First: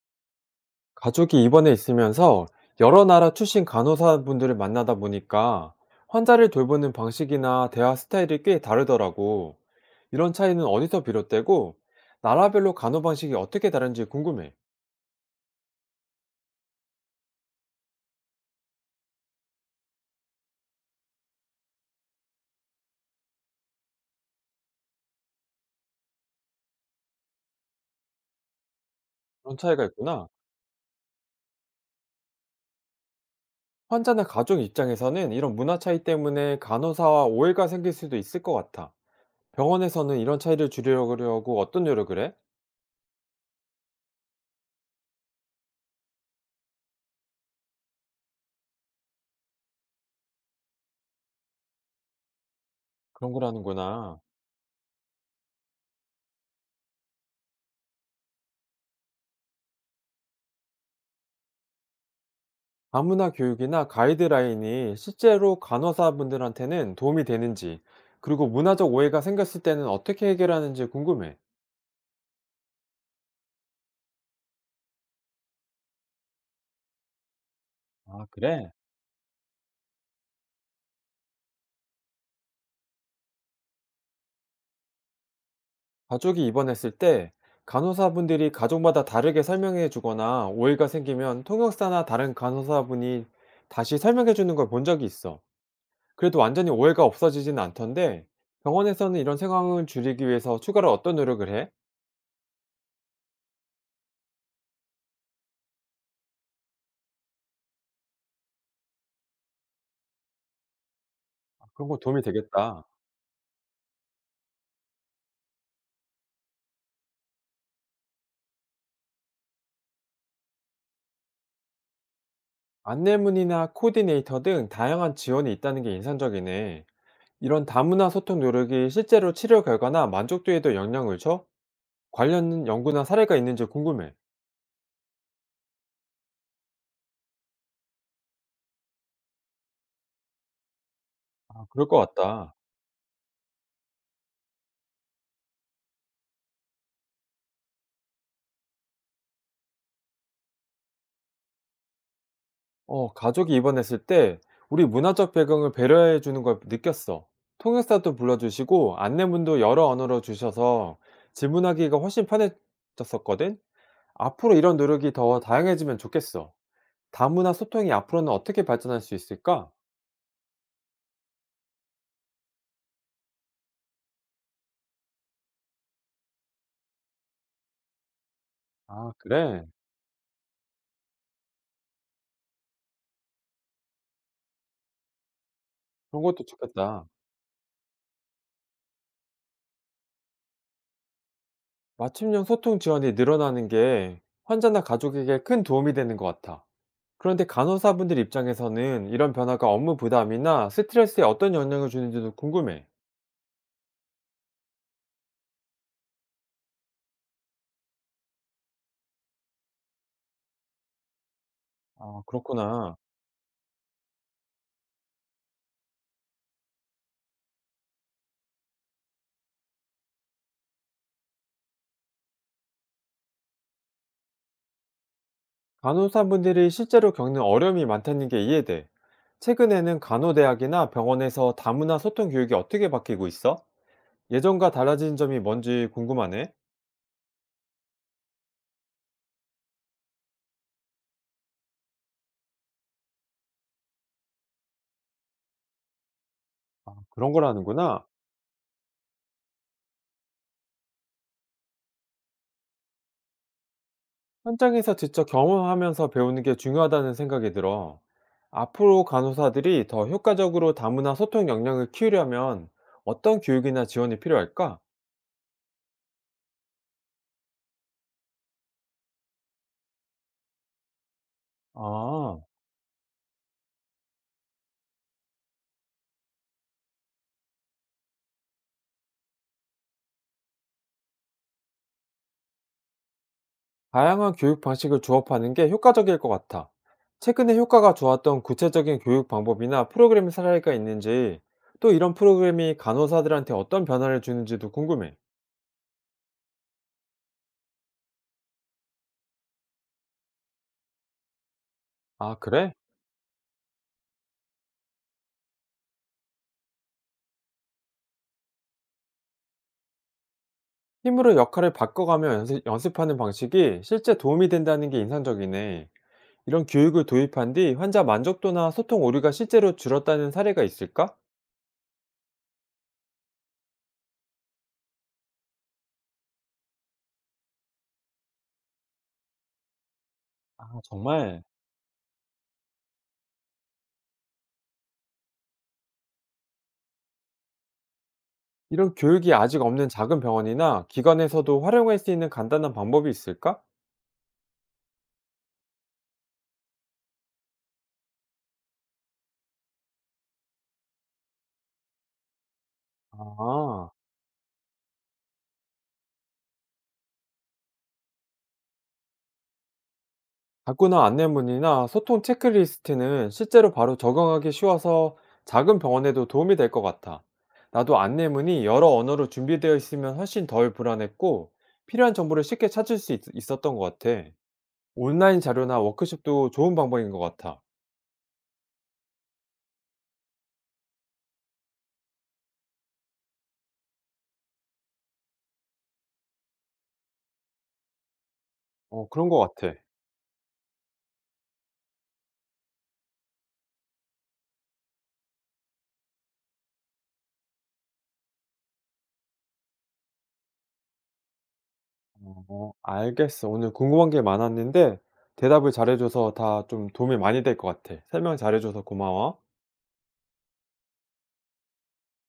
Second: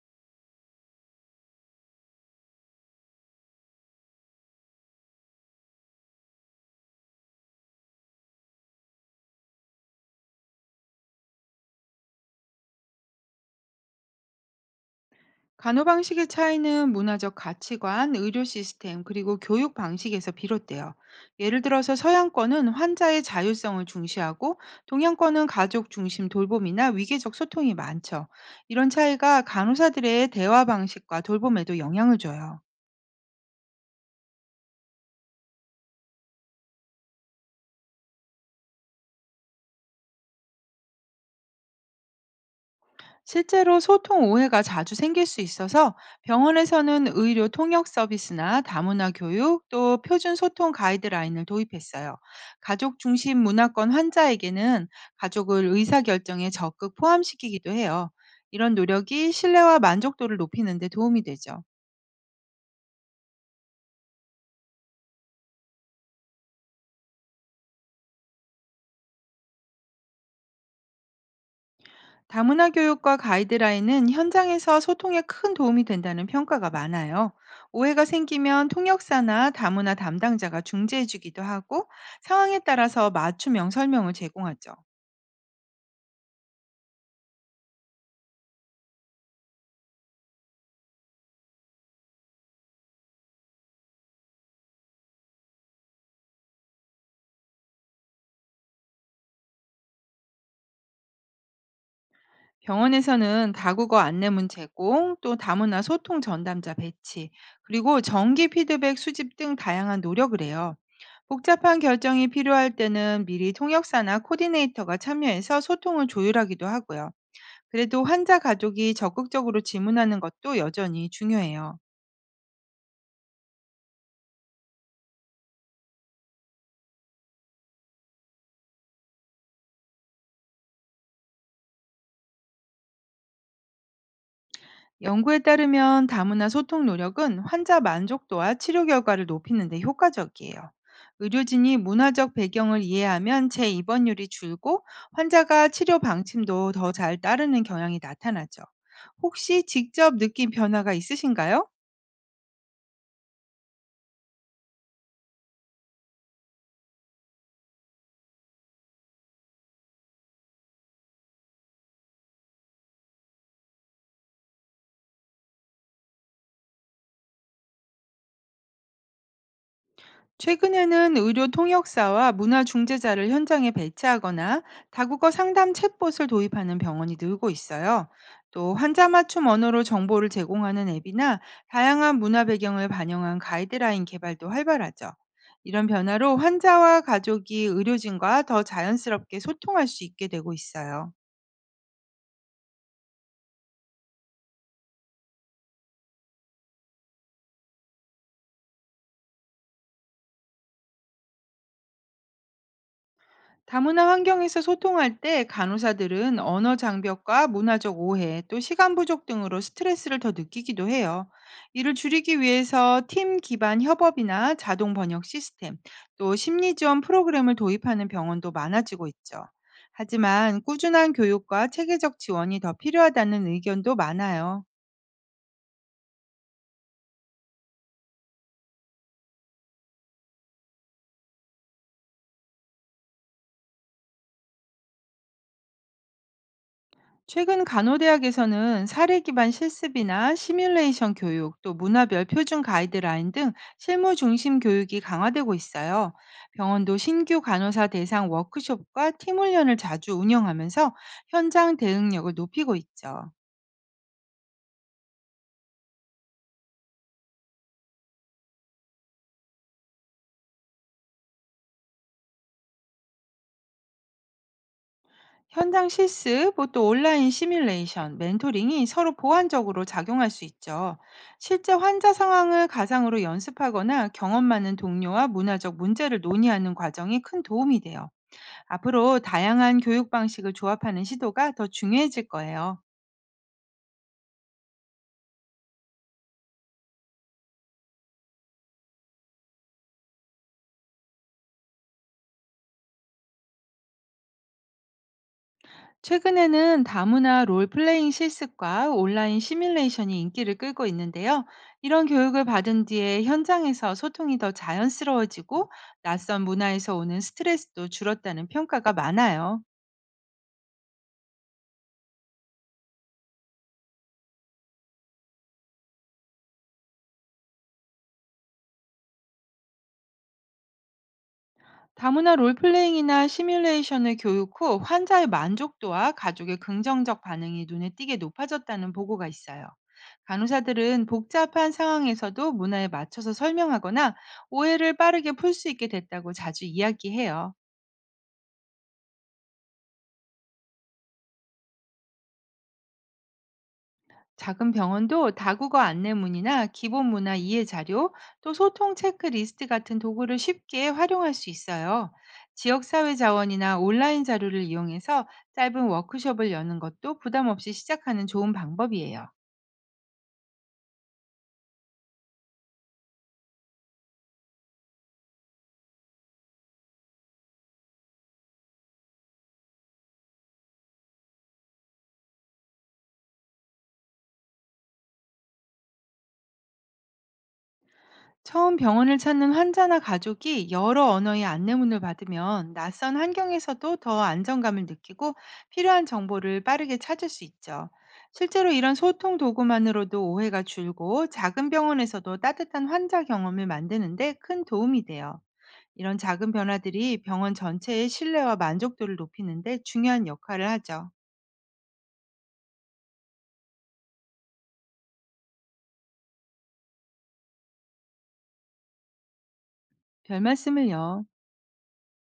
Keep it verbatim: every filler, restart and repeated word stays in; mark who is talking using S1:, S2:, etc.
S1: 가족이 입원해 있으면서 여러 나라 출신 간호사분들을 만나다 보니까 환자를 돌보는 방식이나 대화 스타일이 꽤 다르더라고. 이런 차이는 어디서 비롯되고 나라별로 간호 방식이 어떻게 다른지 궁금해.
S2: 간호 방식의 차이는 문화적 가치관, 의료 시스템, 그리고 교육 방식에서 비롯돼요. 예를 들어서 서양권은 환자의 자율성을 중시하고 동양권은 가족 중심 돌봄이나 위계적 소통이 많죠. 이런 차이가
S1: 그런 차이가 있구나.
S2: 간호사들의 대화 방식과 돌봄에도 영향을 줘요.
S1: 환자나 가족 입장에서는 이런 문화 차이 때문에 간호사와 오해가 생길 수도 있을 것 같아. 병원에서는 이런 차이를 줄이려고 어떤 노력을 해?
S2: 실제로 소통 오해가 자주 생길 수 있어서 병원에서는 의료 통역 서비스나 다문화 교육 또 표준 소통 가이드라인을 도입했어요. 가족
S1: 그런
S2: 중심 문화권
S1: 거라는구나.
S2: 환자에게는 가족을 의사결정에 적극 포함시키기도 해요. 이런 노력이 신뢰와 만족도를 높이는 데 도움이 되죠.
S1: 다문화 교육이나 가이드라인이 실제로 간호사분들한테는 도움이 되는지, 그리고 문화적 오해가 생겼을 때는 어떻게 해결하는지 궁금해.
S2: 다문화 교육과 가이드라인은 현장에서 소통에 큰 도움이 된다는 평가가 많아요. 오해가
S1: 아,
S2: 생기면
S1: 그래?
S2: 통역사나 다문화 담당자가 중재해주기도 하고 상황에 따라서 맞춤형 설명을 제공하죠.
S1: 가족이 입원했을 때 간호사분들이 가족마다 다르게 설명해 주거나 오해가 생기면 통역사나 다른 간호사분이 다시 설명해 주는 걸 본 적이 있어. 그래도 완전히 오해가 없어지진 않던데 병원에서는 이런 상황을 줄이기 위해서 추가로 어떤 노력을 해?
S2: 병원에서는 다국어 안내문 제공, 또 다문화 소통 전담자 배치, 그리고 정기 피드백 수집 등 다양한 노력을 해요. 복잡한
S1: 그런 거 도움이
S2: 결정이 필요할
S1: 되겠다.
S2: 때는 미리 통역사나 코디네이터가 참여해서 소통을 조율하기도 하고요. 그래도 환자 가족이 적극적으로 질문하는 것도 여전히 중요해요.
S1: 안내문이나 코디네이터 등 다양한 지원이 있다는 게 인상적이네. 이런 다문화 소통 노력이 실제로 치료 결과나 만족도에도 영향을 줘? 관련 연구나 사례가 있는지 궁금해.
S2: 연구에 따르면 다문화 소통 노력은 환자 만족도와 치료 결과를 높이는 데 효과적이에요.
S1: 아,
S2: 의료진이
S1: 그럴 것
S2: 문화적
S1: 같다.
S2: 배경을 이해하면 재입원율이 줄고 환자가 치료 방침도 더 잘 따르는 경향이 나타나죠. 혹시 직접 느낀 변화가 있으신가요?
S1: 어, 가족이 입원했을 때 우리 문화적 배경을 배려해 주는 걸 느꼈어. 통역사도 불러주시고 안내문도 여러 언어로 주셔서 질문하기가 훨씬 편해졌었거든? 앞으로 이런 노력이 더 다양해지면 좋겠어. 다문화 소통이 앞으로는 어떻게 발전할 수 있을까?
S2: 최근에는 의료 통역사와 문화 중재자를 현장에 배치하거나 다국어 상담 챗봇을 도입하는 병원이 늘고 있어요. 또 환자
S1: 아,
S2: 맞춤
S1: 그래.
S2: 언어로 정보를 제공하는 앱이나 다양한 문화 배경을 반영한 가이드라인 개발도 활발하죠. 이런
S1: 그런
S2: 변화로
S1: 것도
S2: 환자와
S1: 좋겠다.
S2: 가족이 의료진과 더 자연스럽게 소통할 수 있게 되고 있어요.
S1: 맞춤형 소통 지원이 늘어나는 게 환자나 가족에게 큰 도움이 되는 것 같아. 그런데 간호사분들 입장에서는 이런 변화가 업무 부담이나 스트레스에 어떤 영향을 주는지도 궁금해.
S2: 다문화 환경에서 소통할 때 간호사들은 언어 장벽과 문화적 오해, 또 시간 부족 등으로 스트레스를 더 느끼기도 해요. 이를
S1: 아,
S2: 줄이기
S1: 그렇구나.
S2: 위해서 팀 기반 협업이나 자동 번역 시스템, 또 심리 지원 프로그램을 도입하는 병원도 많아지고 있죠. 하지만 꾸준한 교육과 체계적 지원이 더 필요하다는 의견도 많아요.
S1: 간호사분들이 실제로 겪는 어려움이 많다는 게 이해돼. 최근에는 간호대학이나 병원에서 다문화 소통 교육이 어떻게 바뀌고 있어? 예전과 달라진 점이 뭔지 궁금하네.
S2: 최근 간호대학에서는 사례 기반 실습이나 시뮬레이션 교육, 또 문화별 표준 가이드라인 등 실무 중심 교육이 강화되고 있어요. 병원도
S1: 그런
S2: 신규 간호사
S1: 거라는구나.
S2: 대상 워크숍과 팀 훈련을 자주 운영하면서 현장 대응력을 높이고 있죠.
S1: 현장에서 직접 경험하면서 배우는 게 중요하다는 생각이 들어. 앞으로 간호사들이 더 효과적으로 다문화 소통 역량을 키우려면 어떤 교육이나 지원이 필요할까?
S2: 현장 실습, 뭐또 온라인 시뮬레이션, 멘토링이 서로 보완적으로 작용할 수 있죠. 실제 환자
S1: 아,
S2: 상황을 가상으로 연습하거나 경험 많은 동료와 문화적 문제를 논의하는 과정이 큰 도움이 돼요. 앞으로 다양한 교육 방식을 조합하는 시도가 더 중요해질 거예요.
S1: 다양한 교육 방식을 조합하는 게 효과적일 것 같아. 최근에 효과가 좋았던 구체적인 교육 방법이나 프로그램 사례가 있는지, 또 이런 프로그램이 간호사들한테 어떤 변화를 주는지도 궁금해.
S2: 최근에는 다문화 롤플레잉 실습과 온라인 시뮬레이션이 인기를 끌고 있는데요. 이런
S1: 아,
S2: 교육을
S1: 그래?
S2: 받은 뒤에 현장에서 소통이 더 자연스러워지고 낯선 문화에서 오는 스트레스도 줄었다는 평가가 많아요.
S1: 힘으로 역할을 바꿔가며 연습, 연습하는 방식이 실제 도움이 된다는 게 인상적이네. 이런 교육을 도입한 뒤 환자 만족도나 소통 오류가 실제로 줄었다는 사례가 있을까?
S2: 다문화 롤플레잉이나 시뮬레이션의 교육 후 환자의 만족도와 가족의 긍정적 반응이 눈에 띄게 높아졌다는 보고가 있어요.
S1: 아,
S2: 간호사들은
S1: 정말.
S2: 복잡한 상황에서도 문화에 맞춰서 설명하거나 오해를 빠르게 풀 수 있게 됐다고 자주 이야기해요.
S1: 이런 교육이 아직 없는 작은 병원이나 기관에서도 활용할 수 있는 간단한 방법이 있을까?
S2: 작은 병원도 다국어 안내문이나 기본 문화 이해 자료, 또 소통 체크리스트 같은 도구를 쉽게 활용할 수 있어요. 지역사회 자원이나
S1: 아,
S2: 온라인 자료를 이용해서 짧은 워크숍을 여는 것도 부담 없이 시작하는 좋은 방법이에요.
S1: 자꾸나 안내문이나 소통 체크리스트는 실제로 바로 적용하기 쉬워서 작은 병원에도 도움이 될 것 같아. 나도 안내문이 여러 언어로 준비되어 있으면 훨씬 덜 불안했고 필요한 정보를 쉽게 찾을 수 있, 었던것 같아. 온라인 자료나 워크숍도 좋은 방법인 것 같아.
S2: 처음 병원을 찾는 환자나 가족이 여러 언어의 안내문을 받으면 낯선 환경에서도 더 안정감을 느끼고 필요한 정보를 빠르게 찾을 수 있죠. 실제로 이런
S1: 어, 그런
S2: 소통
S1: 것 같아.
S2: 도구만으로도 오해가 줄고 작은 병원에서도 따뜻한 환자 경험을 만드는데 큰 도움이 돼요. 이런 작은 변화들이 병원 전체의 신뢰와 만족도를 높이는데 중요한 역할을 하죠.
S1: 어, 알겠어. 오늘 궁금한 게 많았는데 대답을 잘해 줘서 다 좀 도움이 많이 될 것 같아. 설명 잘해 줘서 고마워.
S2: 별 말씀을요.